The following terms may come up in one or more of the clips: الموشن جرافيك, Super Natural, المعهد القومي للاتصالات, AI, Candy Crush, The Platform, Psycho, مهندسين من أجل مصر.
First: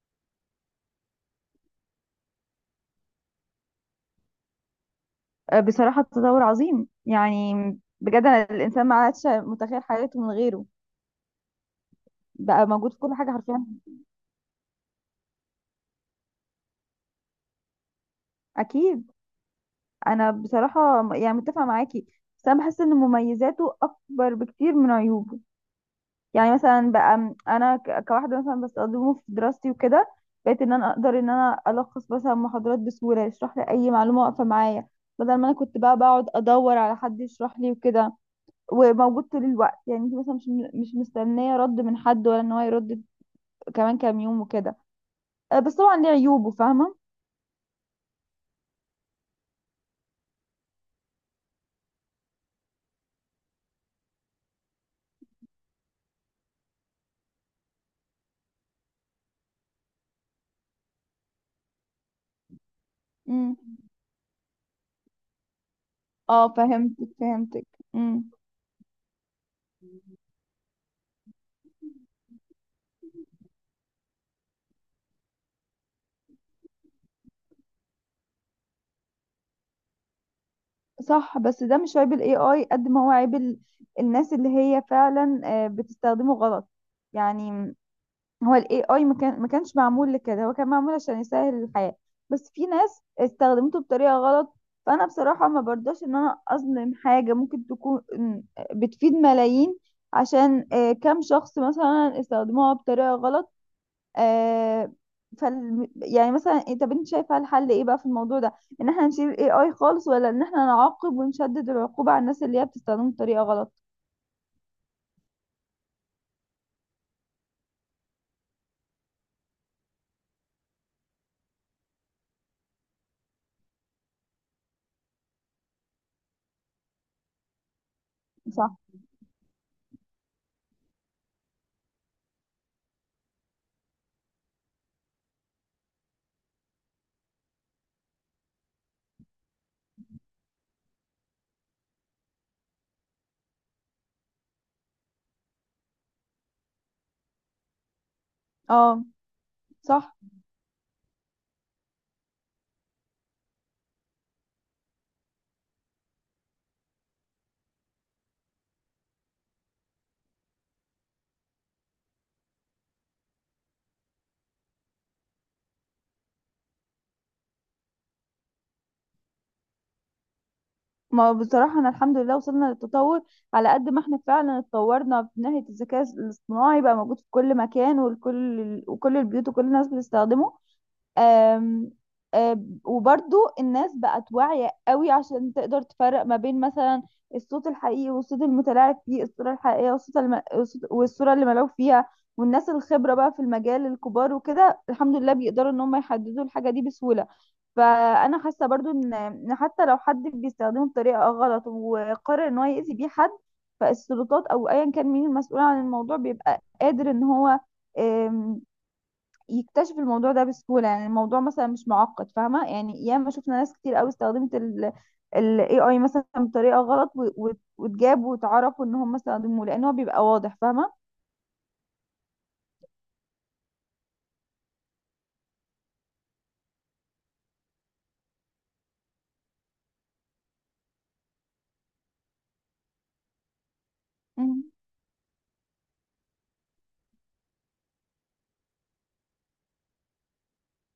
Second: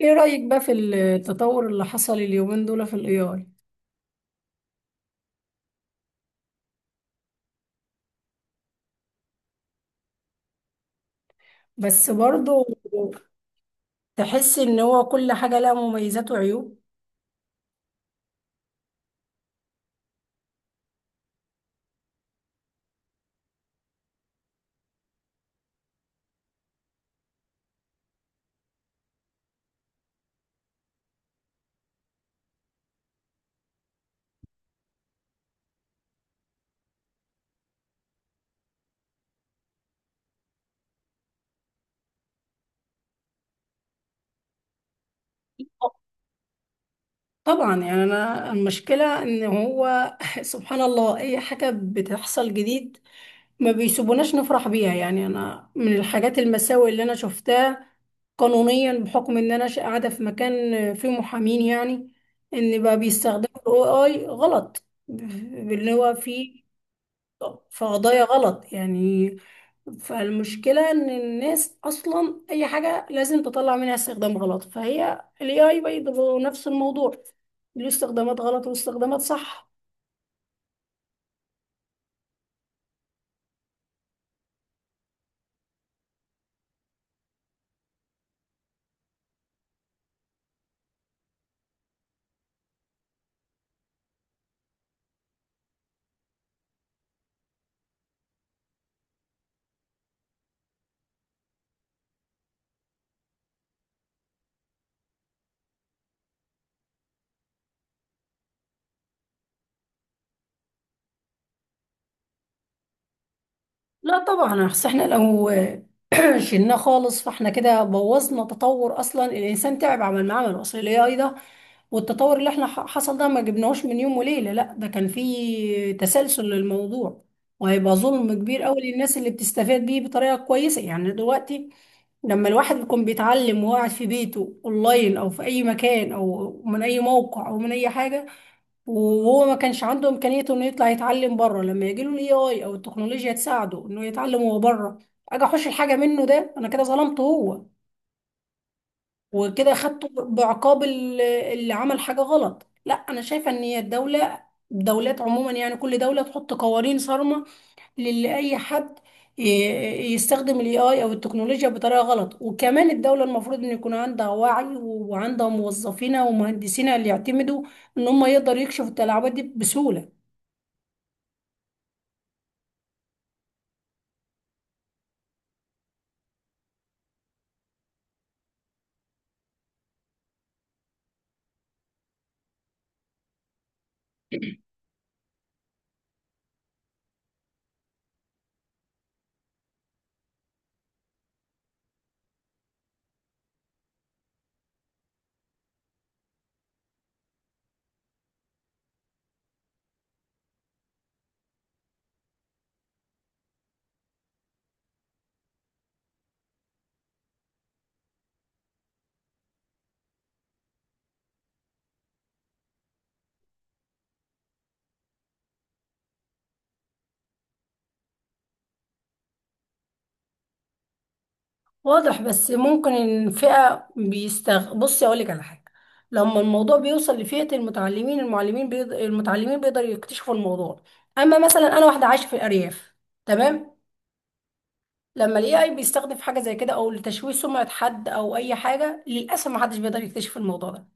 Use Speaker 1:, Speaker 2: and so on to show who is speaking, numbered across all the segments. Speaker 1: ايه رأيك بقى في التطور اللي حصل اليومين دول في الاي اي؟
Speaker 2: آه، بصراحة تطور عظيم يعني. بجد أنا الإنسان ما عادش متخيل حياته من غيره.
Speaker 1: بس برضه.
Speaker 2: بقى موجود في كل حاجة حرفيا.
Speaker 1: تحس ان هو كل حاجة لها مميزات وعيوب.
Speaker 2: أكيد. أنا بصراحة يعني متفقة معاكي. بس أنا بحس إن مميزاته أكبر بكتير من عيوبه. يعني مثلا بقى أنا كواحدة مثلا بستخدمه في دراستي وكده، بقيت إن أنا أقدر إن أنا ألخص مثلا محاضرات بسهولة، يشرح لي أي معلومة واقفة معايا، بدل ما أنا كنت بقى بقعد أدور على حد يشرح لي وكده، وموجود طول الوقت. يعني انت مثلا مش مستنيه رد من حد ولا ان هو يرد كمان كام يوم وكده. آه، بس طبعا ليه عيوبه، فاهمة.
Speaker 1: طبعا، يعني انا المشكلة ان هو سبحان الله، اي حاجة بتحصل جديد ما بيسيبوناش نفرح بيها. يعني انا من الحاجات المساوئ اللي انا شفتها قانونيا، بحكم ان انا قاعدة في مكان فيه محامين، يعني ان بقى بيستخدموا
Speaker 2: امم.
Speaker 1: الاي اي غلط اللي هو
Speaker 2: اه،
Speaker 1: فيه
Speaker 2: فهمتك فهمتك.
Speaker 1: في قضايا
Speaker 2: امم.
Speaker 1: غلط يعني. فالمشكلة ان الناس اصلا اي حاجة لازم تطلع منها استخدام غلط، فهي ال AI برضه نفس الموضوع، له استخدامات غلط واستخدامات صح.
Speaker 2: صح، بس ده مش عيب الاي اي قد ما هو عيب الناس اللي هي فعلا بتستخدمه غلط. يعني هو الاي اي ما كانش معمول لكده، هو كان معمول عشان يسهل الحياة، بس في ناس استخدمته بطريقة غلط. فانا بصراحة ما برضاش ان انا اظلم حاجة ممكن تكون بتفيد ملايين عشان كام شخص مثلا استخدموها بطريقة غلط. آه. يعني مثلا طب انت شايفه الحل ايه بقى في الموضوع ده؟ ان احنا نشيل الاي اي خالص ولا ان احنا نعاقب ونشدد العقوبه على الناس اللي هي بتستخدمه بطريقه غلط؟
Speaker 1: لا طبعا، اصل احنا لو شلناه خالص، فاحنا كده بوظنا تطور، اصلا الانسان تعب عمل معاه عمل اصل الاي اي ده. والتطور اللي احنا حصل ده ما جبناهوش من يوم وليله، لا ده كان فيه تسلسل للموضوع. وهيبقى ظلم كبير
Speaker 2: صح.
Speaker 1: قوي للناس اللي بتستفاد بيه بطريقه كويسه. يعني دلوقتي لما الواحد بيكون بيتعلم وقاعد في بيته اونلاين او في اي مكان او من اي موقع او من اي حاجه، وهو ما كانش عنده امكانيه انه يطلع يتعلم بره، لما يجي له الاي اي او التكنولوجيا تساعده انه يتعلم هو بره، اجي احوش الحاجه منه؟ ده انا كده ظلمته هو.
Speaker 2: اه،
Speaker 1: وكده
Speaker 2: صح.
Speaker 1: خدته بعقاب اللي عمل حاجه غلط. لا انا شايفه ان هي الدوله، الدولات عموما، يعني كل دوله تحط قوانين صارمه للي اي حد ي- يستخدم الاي اي او التكنولوجيا بطريقه غلط. وكمان الدوله المفروض ان يكون عندها وعي وعندها موظفينها ومهندسينها اللي يعتمدوا ان هم يقدروا يكشفوا التلاعبات دي بسهوله.
Speaker 2: ما هو بصراحه انا الحمد لله وصلنا للتطور، على قد ما احنا فعلا اتطورنا من ناحيه الذكاء الاصطناعي. بقى موجود في كل مكان، والكل وكل البيوت وكل الناس بتستخدمه. أم أم وبرضو الناس بقت واعية قوي عشان تقدر تفرق ما بين مثلا الصوت الحقيقي والصوت المتلاعب فيه، الصورة الحقيقية والصورة اللي ملعوب فيها. والناس الخبرة بقى في المجال، الكبار وكده الحمد لله بيقدروا ان هم يحددوا الحاجة دي بسهولة. فأنا حاسة برضو إن حتى لو حد بيستخدمه بطريقة غلط وقرر ان هو يأذي بيه حد، فالسلطات او ايا كان مين المسؤول عن الموضوع بيبقى قادر ان هو يكتشفوا الموضوع ده بسهولة. يعني الموضوع مثلا مش معقد، فاهمة؟ يعني ياما شفنا ناس كتير قوي استخدمت ال AI مثلا بطريقة غلط واتجاب واتعرفوا ان هم استخدموه لان هو بيبقى واضح، فاهمة.
Speaker 1: واضح، بس ممكن الفئة بيستغ بصي أقولك على حاجة. لما الموضوع بيوصل لفئة المتعلمين بيقدروا يكتشفوا الموضوع. أما مثلا أنا واحدة عايشة في الأرياف، تمام.
Speaker 2: مم.
Speaker 1: لما ال AI بيستخدم في حاجة زي كده أو لتشويه سمعة حد أو أي حاجة، للأسف محدش بيقدر يكتشف الموضوع ده.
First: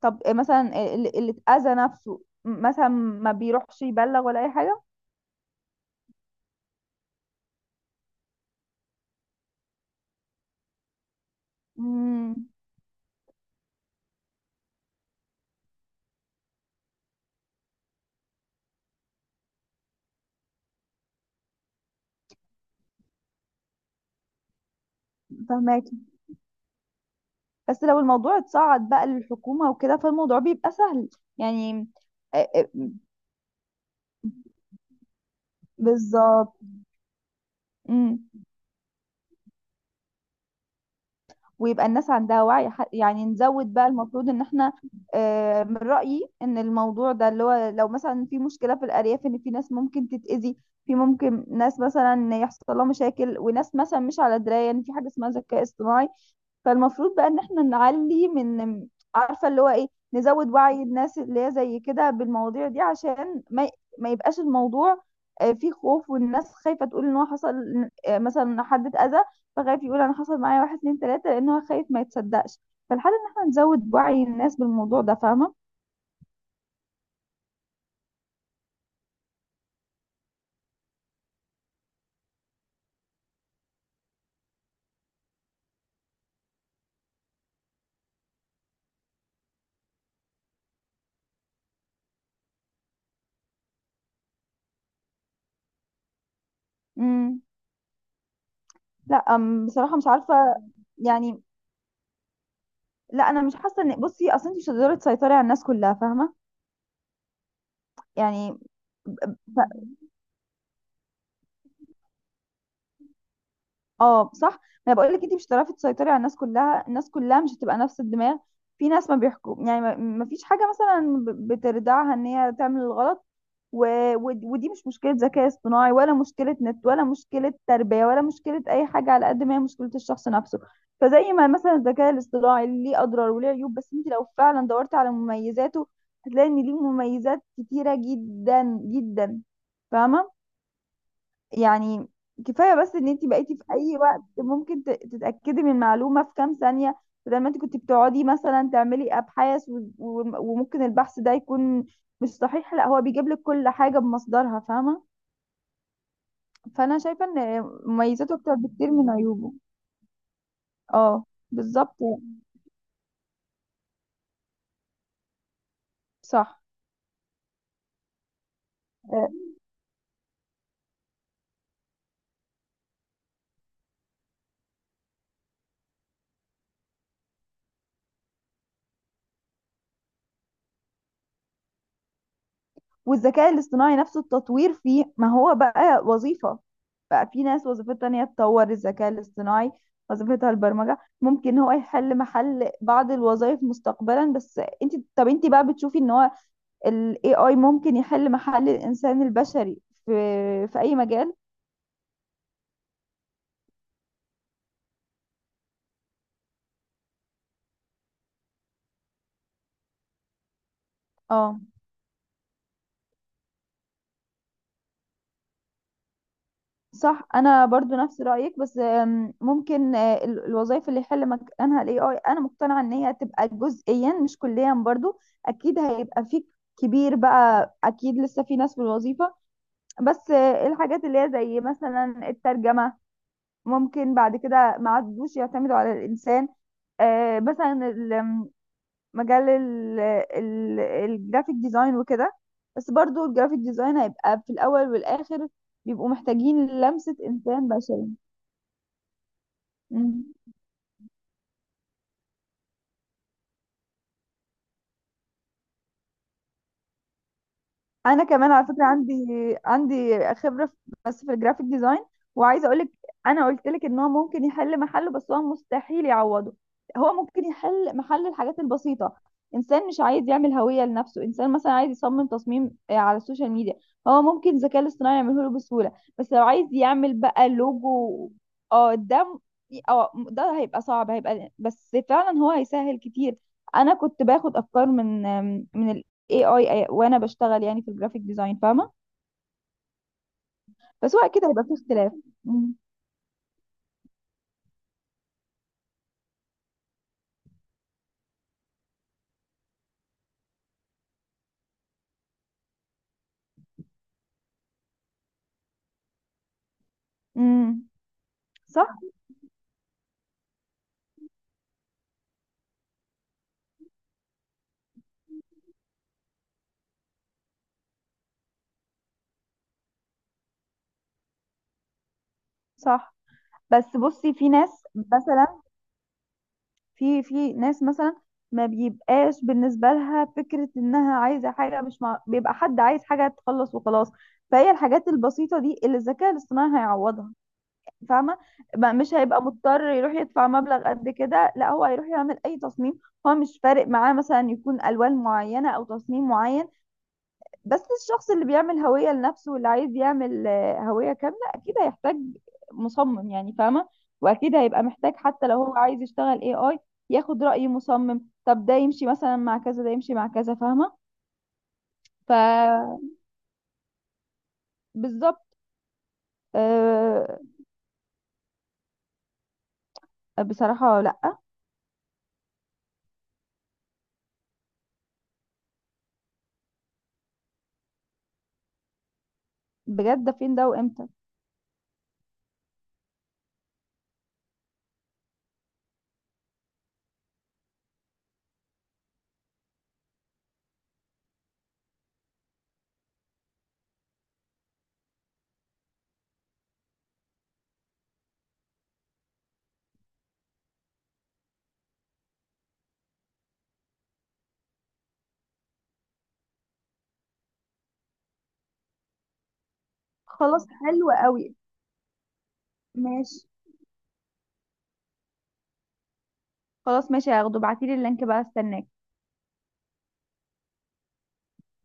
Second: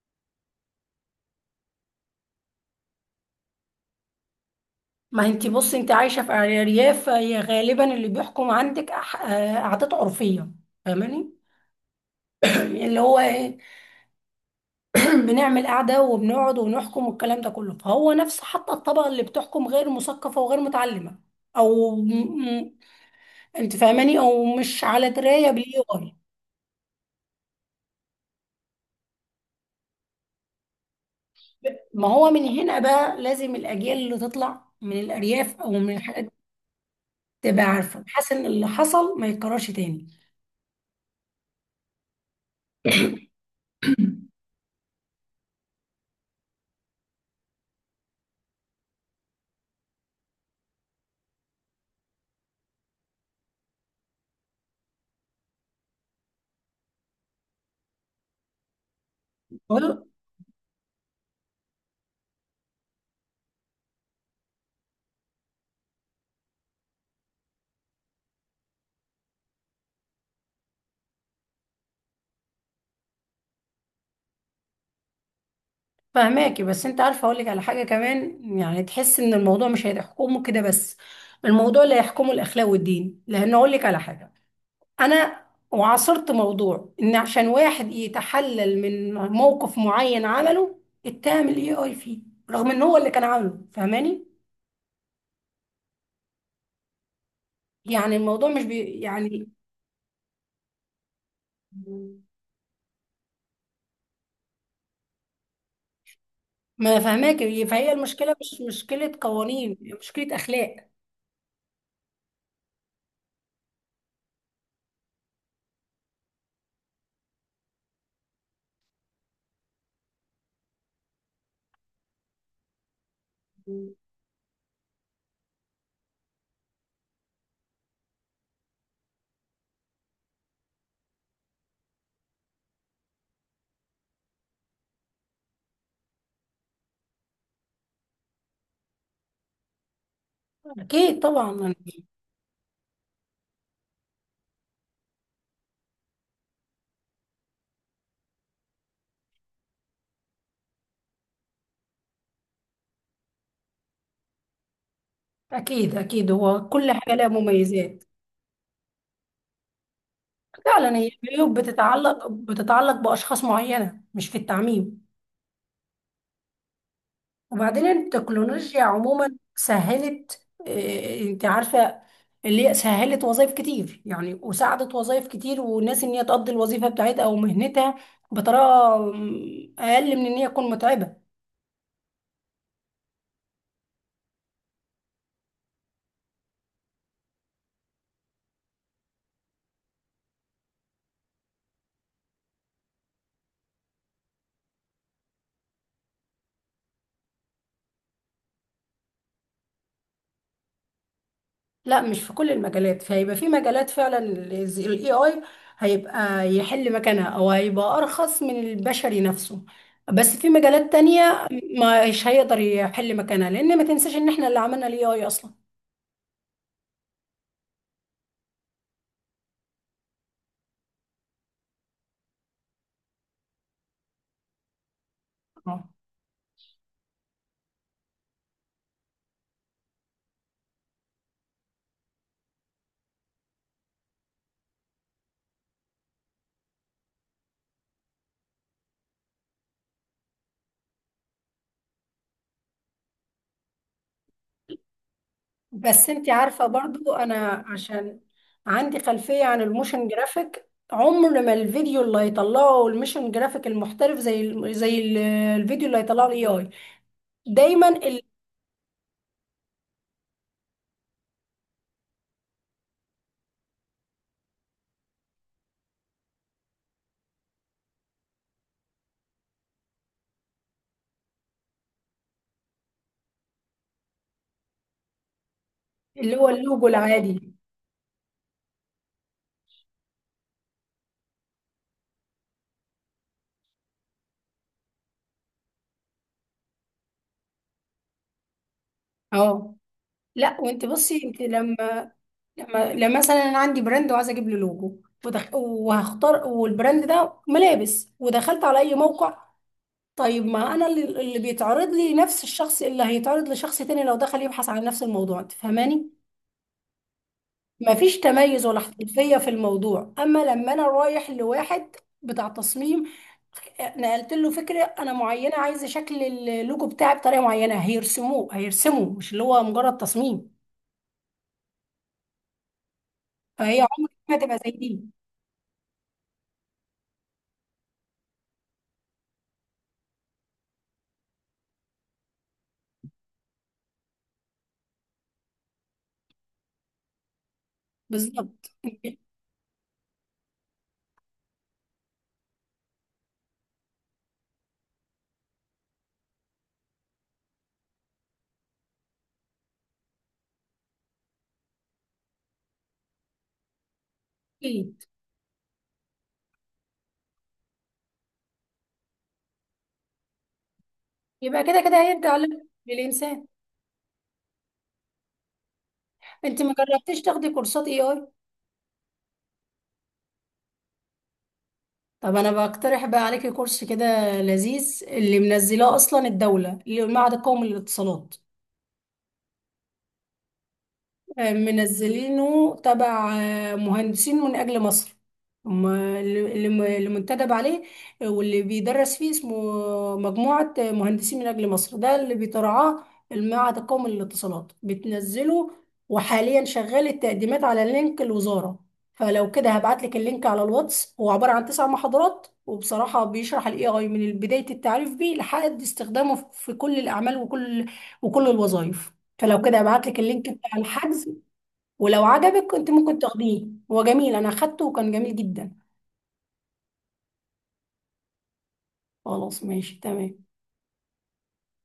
Speaker 2: طب مثلا اللي اتأذى نفسه مثلا ما بيروحش يبلغ ولا اي حاجة؟
Speaker 1: ما انتي بصي، انت عايشة في أرياف، فهي غالبا اللي بيحكم عندك عادات عرفية، فاهماني؟
Speaker 2: مم.
Speaker 1: اللي هو إيه؟ بنعمل قعدة وبنقعد ونحكم والكلام ده كله، فهو نفس حتى الطبقة اللي بتحكم غير مثقفة وغير متعلمة أو أنت فاهماني أو مش على دراية بالاي
Speaker 2: فهماكي،
Speaker 1: اي.
Speaker 2: بس لو الموضوع اتصعد بقى للحكومة وكده فالموضوع بيبقى سهل يعني.
Speaker 1: ما هو من
Speaker 2: آه، آه،
Speaker 1: هنا بقى لازم الأجيال اللي تطلع من الأرياف أو من الحاجات دي
Speaker 2: بالظبط.
Speaker 1: تبقى عارفة
Speaker 2: مم.
Speaker 1: بحيث إن اللي حصل ما يتكررش تاني.
Speaker 2: ويبقى الناس عندها وعي. يعني نزود بقى، المفروض ان احنا من رأيي ان الموضوع ده اللي هو لو مثلا في مشكلة في الأرياف، ان في ناس ممكن تتأذي، في ممكن ناس مثلا يحصل لها مشاكل، وناس مثلا مش على دراية ان في حاجة اسمها ذكاء اصطناعي، فالمفروض بقى ان احنا نعلي من، عارفه اللي هو ايه،
Speaker 1: بقول-
Speaker 2: نزود وعي الناس اللي هي زي كده بالمواضيع دي عشان ما يبقاش الموضوع فيه خوف، والناس خايفه تقول ان هو حصل، مثلا إن حد اتاذى، فخايف يقول انا حصل معايا واحد اتنين تلاته لان هو خايف ما يتصدقش. فالحل ان احنا نزود وعي الناس بالموضوع ده، فاهمه.
Speaker 1: فهماكي، بس انت عارفه اقول لك على حاجه كمان، يعني تحس ان الموضوع مش هيحكمه كده بس، الموضوع اللي هيحكمه الاخلاق والدين، لان اقول لك على حاجه، انا وعاصرت موضوع ان عشان واحد يتحلل من موقف معين عمله اتهم الاي اي فيه رغم ان هو اللي كان عامله، فاهماني؟
Speaker 2: امم.
Speaker 1: يعني الموضوع مش
Speaker 2: لا،
Speaker 1: يعني.
Speaker 2: بصراحه مش عارفه يعني. لا، انا مش حاسه ان، بصي اصل انت مش هتقدري تسيطري على الناس كلها، فاهمه.
Speaker 1: ما فاهماك، فهي المشكله مش
Speaker 2: يعني
Speaker 1: مشكله قوانين، هي مشكله اخلاق.
Speaker 2: اه، صح. ما انا بقول لك انت مش هتعرفي تسيطري على الناس كلها. الناس كلها مش هتبقى نفس الدماغ، في ناس ما بيحكم. يعني ما فيش حاجه مثلا بتردعها ان هي تعمل الغلط. و... ودي مش مشكله ذكاء اصطناعي ولا مشكله نت ولا مشكله تربيه ولا مشكله اي حاجه، على قد ما هي مشكله الشخص نفسه. فزي ما مثلا الذكاء الاصطناعي ليه اضرار وليه عيوب، بس انت لو فعلا دورت على مميزاته هتلاقي ان ليه مميزات كتيره جدا جدا، فاهمه.
Speaker 1: اكيد طبعا.
Speaker 2: يعني كفايه بس ان انت بقيتي في اي وقت ممكن تتاكدي من معلومه في كام ثانيه، بدل ما انت كنت بتقعدي مثلا تعملي ابحاث وممكن البحث ده يكون مش صحيح. لا، هو بيجيب لك كل حاجه بمصدرها، فاهمه.
Speaker 1: اكيد اكيد هو كل
Speaker 2: فانا
Speaker 1: حاجه
Speaker 2: شايفه
Speaker 1: لها
Speaker 2: ان
Speaker 1: مميزات.
Speaker 2: مميزاته اكتر بكتير من عيوبه.
Speaker 1: فعلا، هي
Speaker 2: اه،
Speaker 1: العيوب
Speaker 2: بالظبط.
Speaker 1: بتتعلق باشخاص معينه مش في التعميم.
Speaker 2: صح.
Speaker 1: وبعدين التكنولوجيا عموما سهلت، انت عارفة اللي هي سهلت وظائف كتير، يعني وساعدت وظائف كتير وناس ان هي تقضي الوظيفة بتاعتها او مهنتها بطريقة اقل من ان هي تكون متعبة.
Speaker 2: والذكاء الاصطناعي نفسه التطوير فيه ما هو بقى وظيفة، بقى في ناس وظيفتها ان هي تطور الذكاء الاصطناعي، وظيفتها البرمجة. ممكن هو يحل محل بعض الوظائف مستقبلا. بس انت، طب انت بقى بتشوفي ان هو ال AI ممكن يحل محل الانسان البشري في في اي مجال؟
Speaker 1: لا مش في كل المجالات، فهيبقى في مجالات فعلا الاي اي هيبقى يحل مكانها او هيبقى ارخص من البشري نفسه، بس في مجالات تانية
Speaker 2: اه،
Speaker 1: مش هيقدر يحل مكانها، لان ما تنساش ان احنا اللي عملنا الاي اي اصلا.
Speaker 2: صح. انا برضو نفس رايك، بس ممكن الوظائف اللي يحل مكانها الاي اي، انا مقتنعه ان هي تبقى جزئيا مش كليا برضو. اكيد هيبقى في كبير بقى، اكيد لسه في ناس في الوظيفه. بس الحاجات اللي هي زي مثلا الترجمه ممكن بعد كده ما عادوش يعتمدوا على الانسان. مثلا مجال الجرافيك ديزاين وكده. بس برضو الجرافيك ديزاين هيبقى في الاول والاخر بيبقوا
Speaker 1: بس انت عارفة
Speaker 2: محتاجين
Speaker 1: برضو،
Speaker 2: لمسة
Speaker 1: انا
Speaker 2: إنسان بشري.
Speaker 1: عشان عندي خلفية عن الموشن
Speaker 2: مم.
Speaker 1: جرافيك، عمر ما الفيديو اللي هيطلعه الموشن جرافيك المحترف زي الفيديو اللي هيطلعه الاي اي، دايما
Speaker 2: انا كمان على فكره عندي خبره بس في الجرافيك ديزاين. وعايزه اقول لك، انا قلت لك ان هو ممكن يحل محله بس هو مستحيل يعوضه. هو ممكن يحل محل الحاجات البسيطه. انسان مش عايز يعمل هويه لنفسه، انسان مثلا عايز يصمم تصميم على السوشيال ميديا، هو ممكن الذكاء الاصطناعي يعمله له بسهوله. بس
Speaker 1: اللي
Speaker 2: لو
Speaker 1: هو
Speaker 2: عايز
Speaker 1: اللوجو
Speaker 2: يعمل بقى
Speaker 1: العادي.
Speaker 2: لوجو، اه ده م- اه ده هيبقى صعب، هيبقى، بس فعلا هو هيسهل كتير. انا كنت باخد افكار من اي اي وانا بشتغل يعني في الجرافيك ديزاين، فاهمه.
Speaker 1: اه. لا وانت
Speaker 2: بس هو
Speaker 1: بصي، انت
Speaker 2: اكيد هيبقى فيه
Speaker 1: لما
Speaker 2: اختلاف. امم
Speaker 1: لما لما مثلا انا عندي براند وعايزه اجيب له لوجو وهختار، والبراند ده ملابس ودخلت على اي موقع. طيب، ما انا اللي بيتعرض لي نفس الشخص اللي هيتعرض لشخص تاني لو دخل يبحث عن نفس الموضوع، انت فاهماني؟
Speaker 2: امم
Speaker 1: مفيش تميز ولا
Speaker 2: صح،
Speaker 1: احترافية في الموضوع، اما لما انا رايح لواحد بتاع تصميم، نقلت له فكرة انا معينة، عايزة شكل اللوجو بتاعي بطريقة معينة، هيرسمه مش اللي هو مجرد تصميم.
Speaker 2: صح.
Speaker 1: فهي
Speaker 2: بس
Speaker 1: عمرك
Speaker 2: بصي
Speaker 1: ما
Speaker 2: في
Speaker 1: تبقى زي
Speaker 2: ناس
Speaker 1: دي.
Speaker 2: مثلا في في ناس مثلا ما بيبقاش بالنسبه لها فكره انها عايزه حاجه، مش مع... بيبقى حد عايز حاجه تخلص وخلاص. فهي الحاجات البسيطه دي اللي الذكاء الاصطناعي هيعوضها، فاهمه.
Speaker 1: بالظبط
Speaker 2: مش هيبقى مضطر يروح يدفع مبلغ قد كده، لا هو هيروح يعمل اي تصميم، هو مش فارق معاه مثلا يكون الوان معينه او تصميم معين. بس الشخص اللي بيعمل هوية لنفسه واللي عايز يعمل هوية كاملة أكيد هيحتاج مصمم، يعني فاهمة. وأكيد هيبقى
Speaker 1: أكيد.
Speaker 2: محتاج حتى لو هو عايز يشتغل اي اي، ياخد رأي مصمم. طب ده يمشي مثلا مع كذا، ده يمشي مع كذا، فاهمة.
Speaker 1: يبقى كده كده هيرجع للانسان.
Speaker 2: فبالظبط.
Speaker 1: انت ما جربتيش
Speaker 2: أه،
Speaker 1: تاخدي كورسات اي اي؟
Speaker 2: بصراحة لأ.
Speaker 1: طب انا بقترح بقى عليكي كورس كده لذيذ اللي منزلاه اصلا الدولة، اللي هو المعهد القومي للاتصالات.
Speaker 2: بجد ده فين ده وامتى؟
Speaker 1: منزلينه تبع مهندسين من أجل مصر. هم اللي منتدب عليه. واللي بيدرس فيه اسمه مجموعة مهندسين من أجل مصر، ده اللي بيترعاه. المعهد القومي للاتصالات بتنزله، وحاليا شغال التقديمات على لينك الوزارة. فلو كده هبعت لك اللينك على الواتس، هو عبارة عن 9 محاضرات، وبصراحة بيشرح الاي اي من بداية التعريف بيه لحد استخدامه في كل الأعمال وكل الوظائف. فلو كده ابعت لك اللينك
Speaker 2: خلاص،
Speaker 1: بتاع
Speaker 2: حلو
Speaker 1: الحجز،
Speaker 2: قوي.
Speaker 1: ولو عجبك كنت ممكن
Speaker 2: ماشي،
Speaker 1: تاخديه، هو جميل، انا اخدته وكان جميل جدا.
Speaker 2: خلاص، ماشي، هاخده. ابعتيلي اللينك بقى، استناك.
Speaker 1: خلاص ماشي تمام.